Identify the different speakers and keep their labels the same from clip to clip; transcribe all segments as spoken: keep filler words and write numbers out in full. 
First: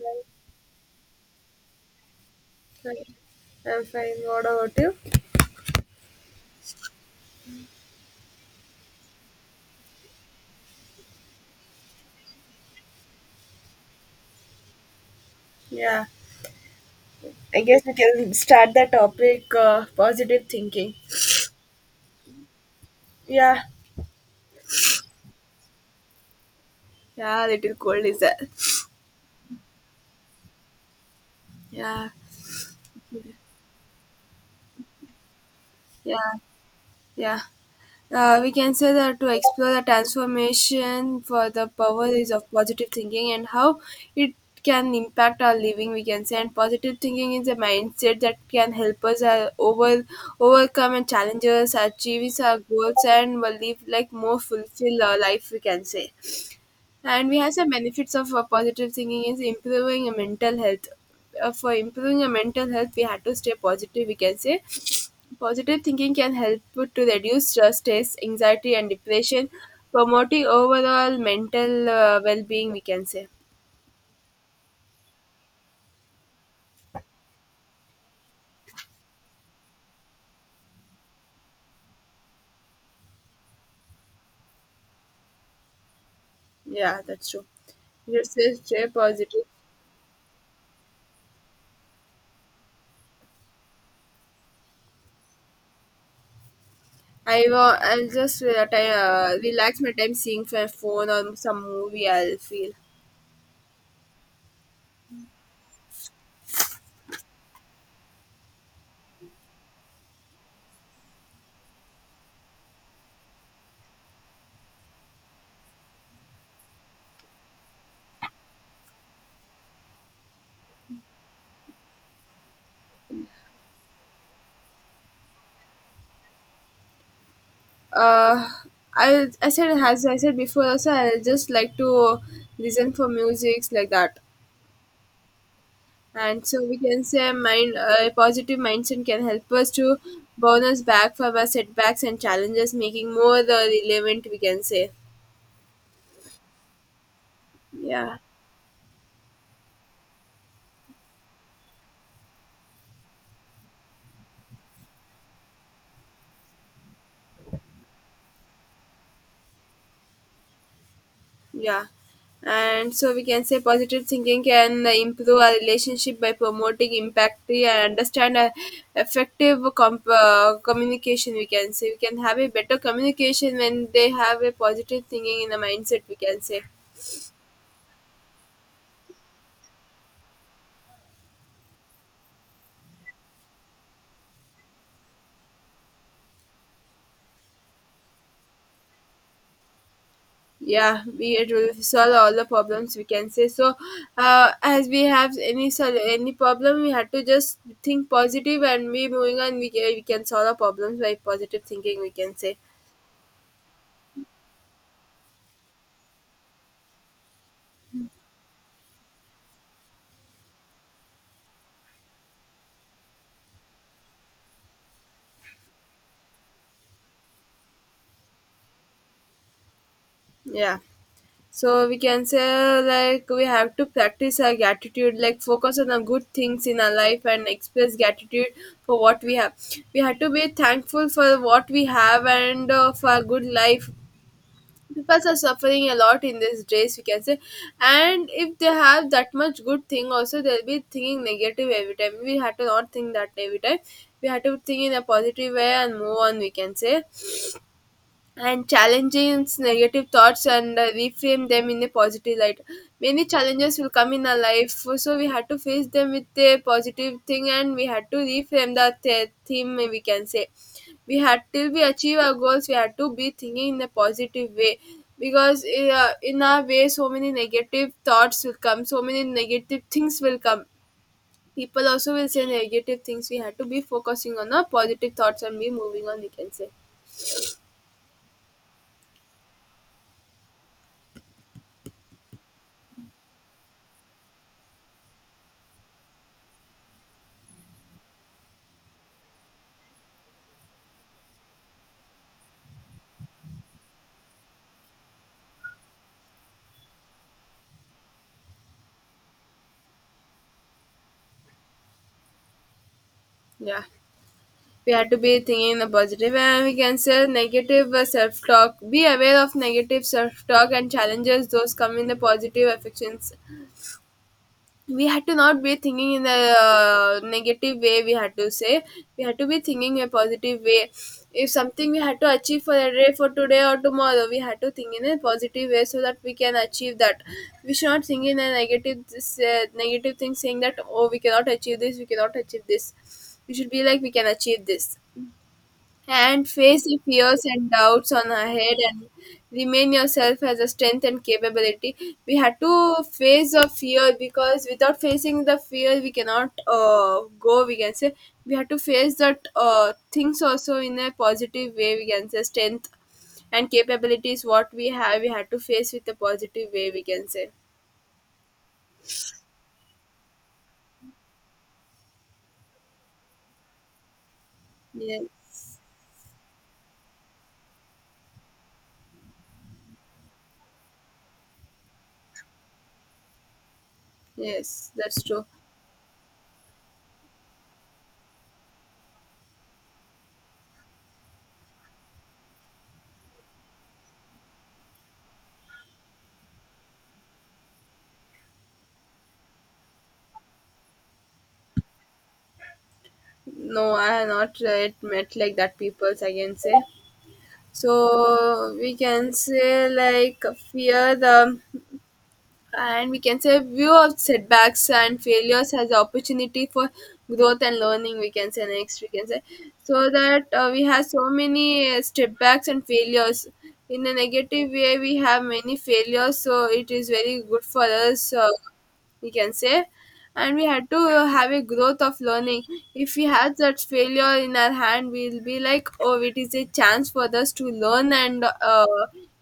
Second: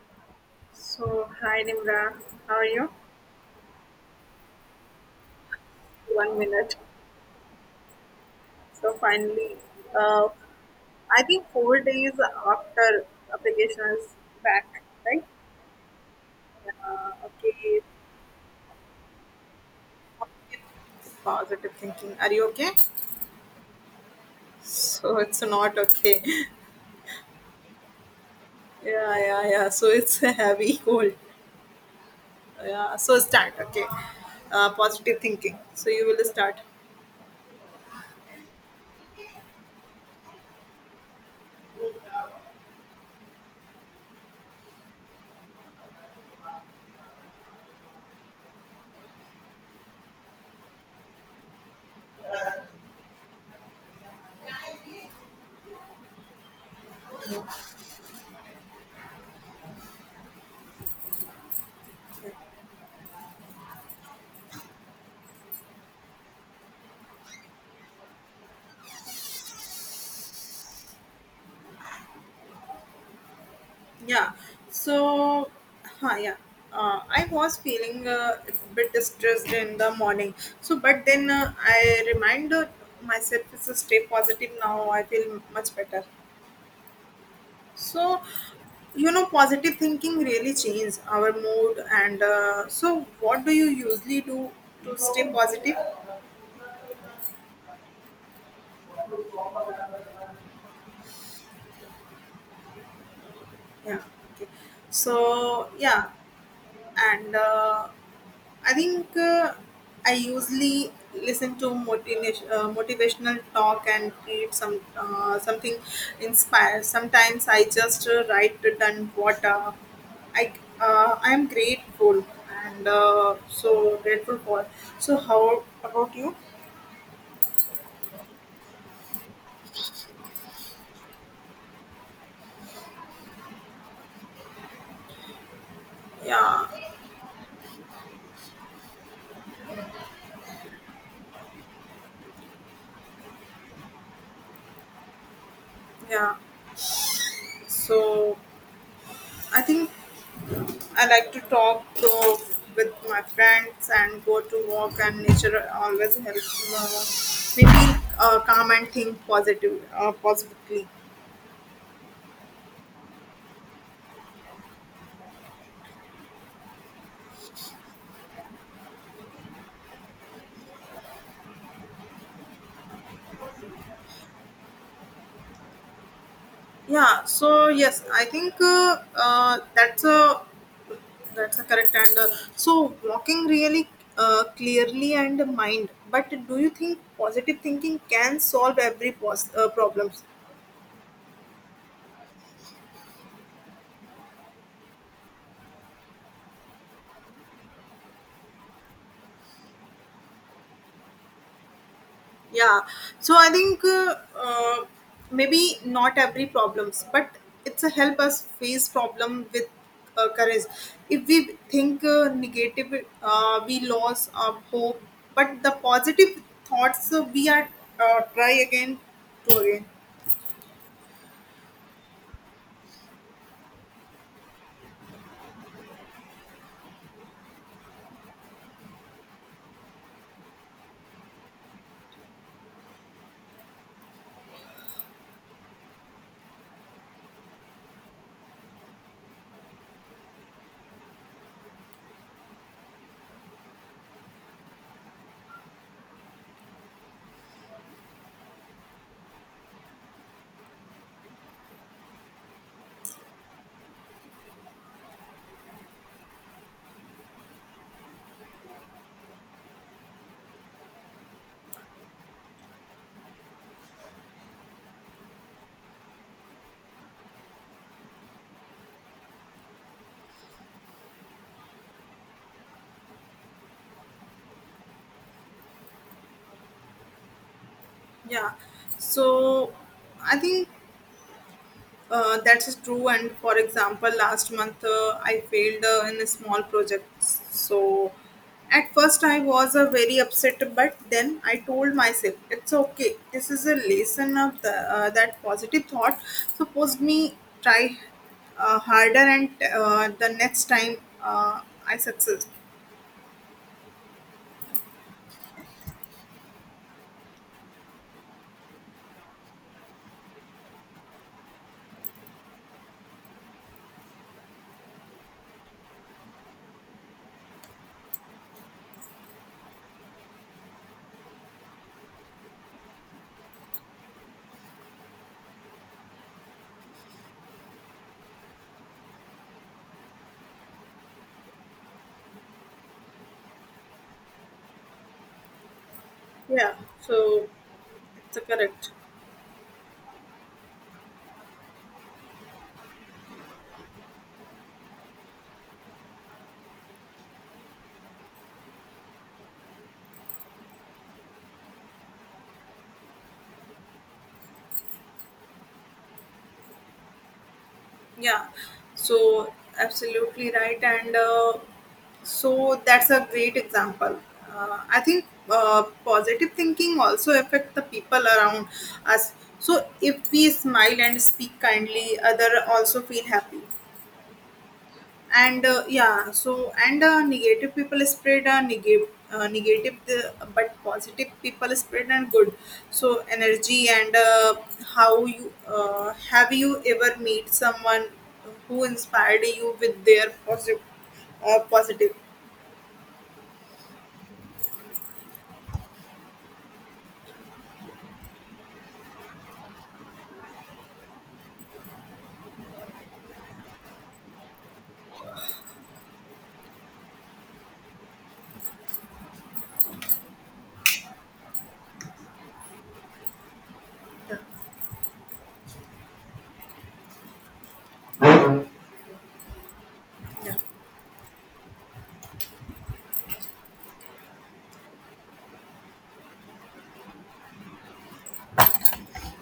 Speaker 1: Hi.
Speaker 2: So, hi Nimra, how are you?
Speaker 1: I'm fine. What about you?
Speaker 2: One minute. So, finally, uh, I think four days after application is back, right?
Speaker 1: Yeah,
Speaker 2: Uh,
Speaker 1: I
Speaker 2: okay,
Speaker 1: guess we can start the topic uh, positive thinking.
Speaker 2: positive thinking. Are you okay?
Speaker 1: Yeah,
Speaker 2: So, it's not okay.
Speaker 1: yeah, little cold is that.
Speaker 2: Yeah, yeah, yeah. So, it's a heavy cold.
Speaker 1: Yeah,
Speaker 2: Yeah, so start, okay. Uh, positive thinking. So, you will
Speaker 1: yeah,
Speaker 2: start.
Speaker 1: yeah. Uh, we can say that to explore the transformation for the power is of positive thinking and how it can impact our living we can say, and positive thinking is a mindset that can help us uh, over overcome and challenges achieve our goals and will live like more fulfill our life we can say, and we have some benefits of uh, positive thinking is improving our mental health. Uh, for improving our mental health we had to stay positive we can say. Positive thinking can help to reduce stress, stress, anxiety, and depression, promoting overall mental uh, well being, we can say.
Speaker 2: Yeah. So, huh, yeah. Uh, I was feeling uh, a bit distressed in the morning. So, but then uh, I reminded myself to stay positive. Now I feel much better.
Speaker 1: Yeah, that's true.
Speaker 2: So,
Speaker 1: Just stay
Speaker 2: you know,
Speaker 1: positive.
Speaker 2: positive thinking really changes our mood. And uh, so, what do you usually do to stay positive?
Speaker 1: I will, I'll just uh, ti- uh, relax my time seeing my phone or some movie, I'll feel.
Speaker 2: Yeah. Okay. So, yeah. And uh, I think uh, I usually listen to motivation, uh, motivational talk and read some uh, something inspired. Sometimes I just uh, write it down what uh, I uh, I am grateful and uh, so grateful for. So how about you?
Speaker 1: Uh, I, I said, as I said before, also, I'll just like to listen for music like that. And so
Speaker 2: Yeah,
Speaker 1: we can say mind a positive mindset can help us to bounce back from our setbacks and challenges making more the relevant we can say.
Speaker 2: yeah.
Speaker 1: Yeah,
Speaker 2: So I think I like to talk to with my friends and go to walk, and nature always helps uh, me feel uh, calm and think positive, uh, positively.
Speaker 1: yeah, and so we can say positive thinking can improve our relationship by promoting impact and understand a effective comp- uh, communication we can say, we can have a better communication when they have a positive thinking in the mindset we can say.
Speaker 2: Yeah. So yes, I think uh, uh, that's a that's a correct and uh, so walking really uh, clearly and the mind. But do you think positive thinking can solve every pos- uh, problems?
Speaker 1: Yeah, we it will solve all the problems we can say. So uh, as we have any sol- any problem we had to just think positive and be moving on we can, we can solve the problems by positive thinking we can say.
Speaker 2: Yeah, so I think uh, uh, maybe not every problems but it's a help us face problem with uh, courage. If we think uh, negative uh, we lose our hope, but the positive thoughts uh, we are uh, try again to again.
Speaker 1: Yeah, so we can say like we have to practice our gratitude like focus on the good things in our life and express gratitude for what we have, we had to be thankful for what we have, and uh, for our good life people are suffering a lot in these days we can say, and if they have that much good thing also they'll be thinking negative every time, we have to not think that every time, we have to think in a positive way and move on we can say, and challenging negative thoughts and uh, reframe them in a positive light. Many challenges will come in our life, so we had to face them with a positive thing and we had to reframe the the- theme, we can say. We had till we achieve our goals, we had to be thinking in a positive way because uh, in our way, so many negative thoughts will come, so many negative things will come. People also will say negative things. We had to be focusing on our positive thoughts and be moving on, we can say.
Speaker 2: Yeah, so I think Uh, that's true. And for example, last month uh, I failed uh, in a small project. So at first I was uh, very upset, but then I told myself it's okay. This is a lesson of the, uh, that positive thought. Suppose me try uh, harder, and uh, the next time uh, I success.
Speaker 1: Yeah. We have to be thinking in the positive and we can say negative uh, self-talk, be aware of negative self-talk and challenges those come in the positive affections, we had to not be thinking in the uh, negative way we had to say, we had to be thinking a positive way. If something we had to achieve for a day, for today or tomorrow, we had to think in a positive way so that we can achieve that. We should not think in a negative this, uh, negative thing saying that oh we cannot achieve this, we cannot achieve this, we should be like we can achieve this and
Speaker 2: Yeah.
Speaker 1: face the fears
Speaker 2: So
Speaker 1: and doubts on
Speaker 2: it's a
Speaker 1: our head
Speaker 2: correct.
Speaker 1: and remain yourself as a strength and capability. We had to face the fear, because without facing the fear we cannot uh, go we can say. We had to face that uh, things also in a positive way we can say, strength and capability is what we have, we had to face with a positive way we can say.
Speaker 2: Yeah. So absolutely right. And uh, So that's a great example. Uh, I think
Speaker 1: Yes,
Speaker 2: uh, positive thinking also affect the people around us. So if we smile and speak kindly, other also feel happy.
Speaker 1: yes, that's true.
Speaker 2: And uh, yeah, so and uh, negative people spread a negative, uh, negative the, but positive people spread and good. So energy and uh, how you uh, have you ever meet someone who inspired you with their positive, uh, positive?
Speaker 1: No, I have not uh, yet met like that peoples I can say. So we can say like fear the and we can say view of setbacks and failures as opportunity for growth and learning. We can say next we can say. So that uh, we have so many uh, setbacks and failures. In a negative way, we have many failures, so it is very good for us. Uh, we can say and
Speaker 2: Yeah.
Speaker 1: we had to have a growth of learning. If we had that failure in our hand we'll be like oh it is a chance for us to learn, and uh,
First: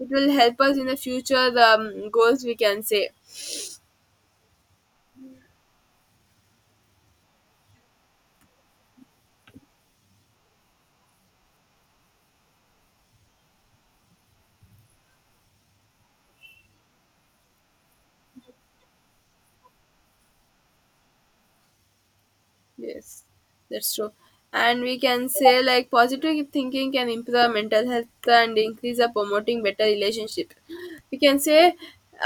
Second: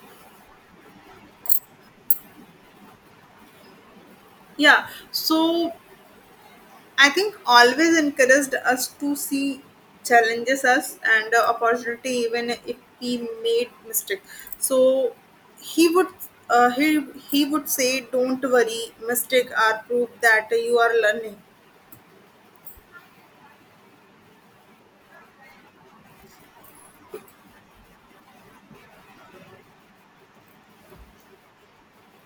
Speaker 1: it will help us in the future um, goals we can say.
Speaker 2: Yeah, so I think always encouraged us to see challenges us and uh, opportunity even if we made mistake. So he would uh, he he would say, "Don't worry, mistake are proof that you are learning."
Speaker 1: Yes, that's true. And we can say like positive thinking can improve mental health and increase the promoting better relationship. We can say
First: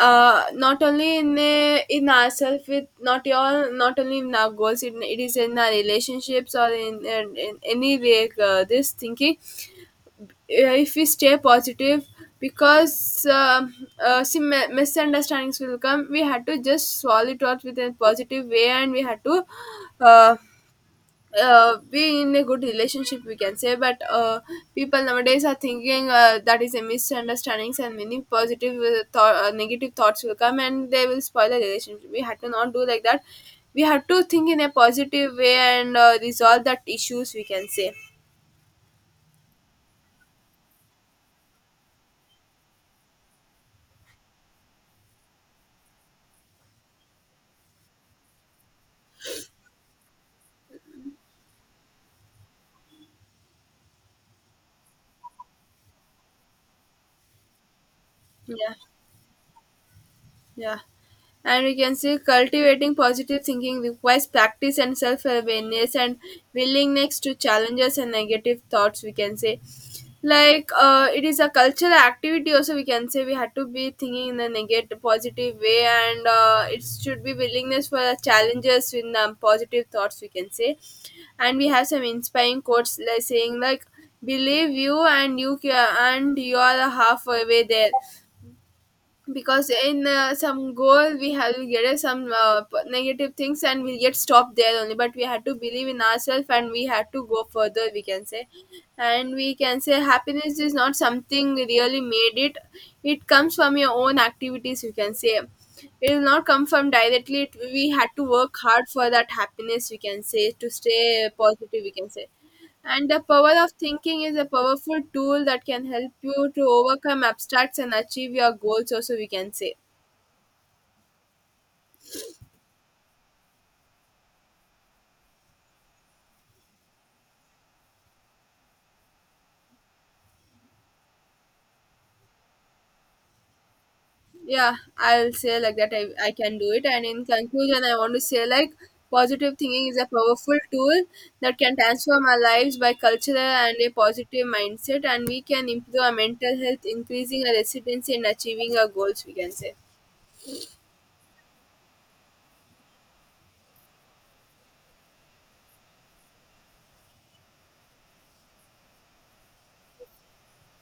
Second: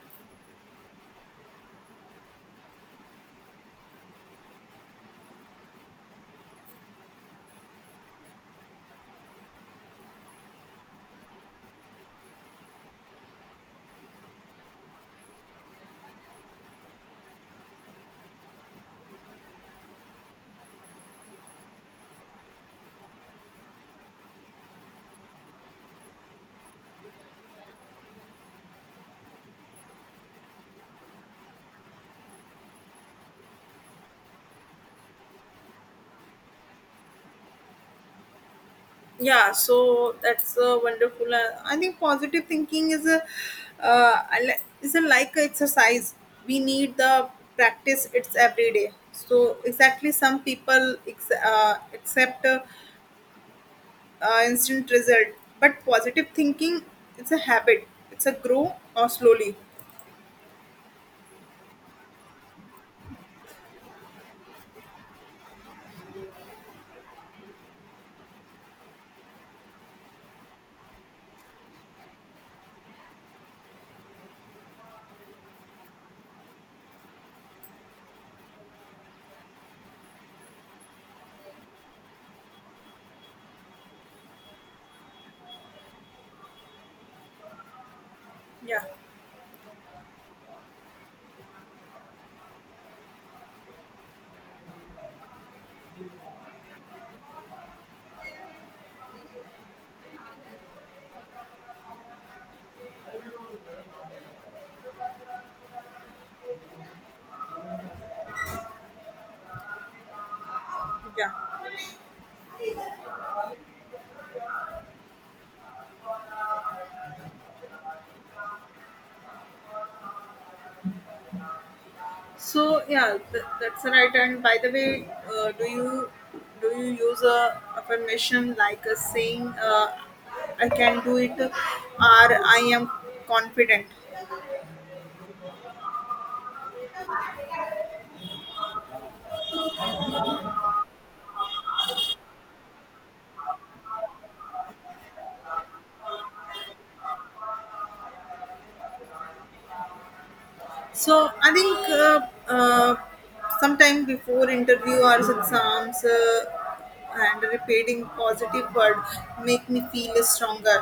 Speaker 1: uh not only in a, in ourselves, with not your not only in our goals, it it is in our relationships or in, in, in any way, uh, this thinking, uh, if we stay positive, because um uh, some mi- misunderstandings will come we had to just swallow it out with a positive way and we had to uh, uh, be in a good relationship we can say, but uh, people nowadays are thinking uh, that is a misunderstandings and many positive uh, thought uh, negative thoughts will come and they will spoil the relationship, we had to not do like that, we have to think in a positive way and uh, resolve that issues we can say.
Speaker 2: Yeah, so that's uh, wonderful. Uh, I think positive thinking is a uh, I li- is a like a exercise. We need the practice. It's every day. So exactly, some people ex- uh, accept. Uh, uh, instant result. But positive thinking, it's a habit. It's a
Speaker 1: Yeah,
Speaker 2: grow or slowly.
Speaker 1: yeah. And we can see cultivating positive thinking requires practice and self awareness and willingness to challenges and negative thoughts, we can say. Like uh, it is a cultural activity, also, we can say, we had to be thinking in a negative, positive way, and uh, it should be willingness for the challenges in um, positive thoughts, we can say. And we have some inspiring quotes like saying, like, believe you and you ca- and you are a halfway there,
Speaker 2: Yeah,
Speaker 1: because in uh, some goal we have we get some uh, p- negative things and we get stopped there only, but we had to believe in ourselves and we had to go further we can say. And we can say happiness is not something really made it, it comes from your own activities you can say, it will not come from directly it, we had to work hard for that happiness we can say to stay
Speaker 2: yeah.
Speaker 1: positive we can say. And the power of thinking is a powerful tool that can help you to overcome obstacles and achieve your goals, also, we can say.
Speaker 2: So yeah, th- that's right. And by the way, uh, do you do you use a affirmation like a saying, uh, "I can do it," or "I am confident"?
Speaker 1: Yeah, I'll say like that I, I can do it. And in conclusion, I want to say like positive thinking is a powerful tool that can transform our lives by cultural and a positive mindset. And we can improve our mental health, increasing our resilience and achieving our goals, we can say.
Speaker 2: So I think uh, uh, sometime before interview or exams uh, and repeating positive word make me feel stronger.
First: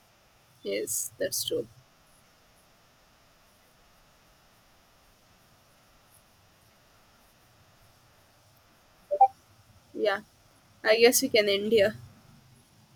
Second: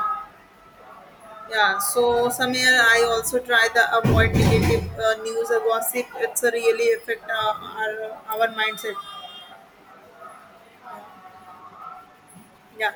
Speaker 1: Yes, that's true.
Speaker 2: Yeah, so Samir, I also try the avoid negative uh, news or gossip. It's a really affect uh, our our mindset.
Speaker 1: Yeah, I guess we can end here.
Speaker 2: Yeah.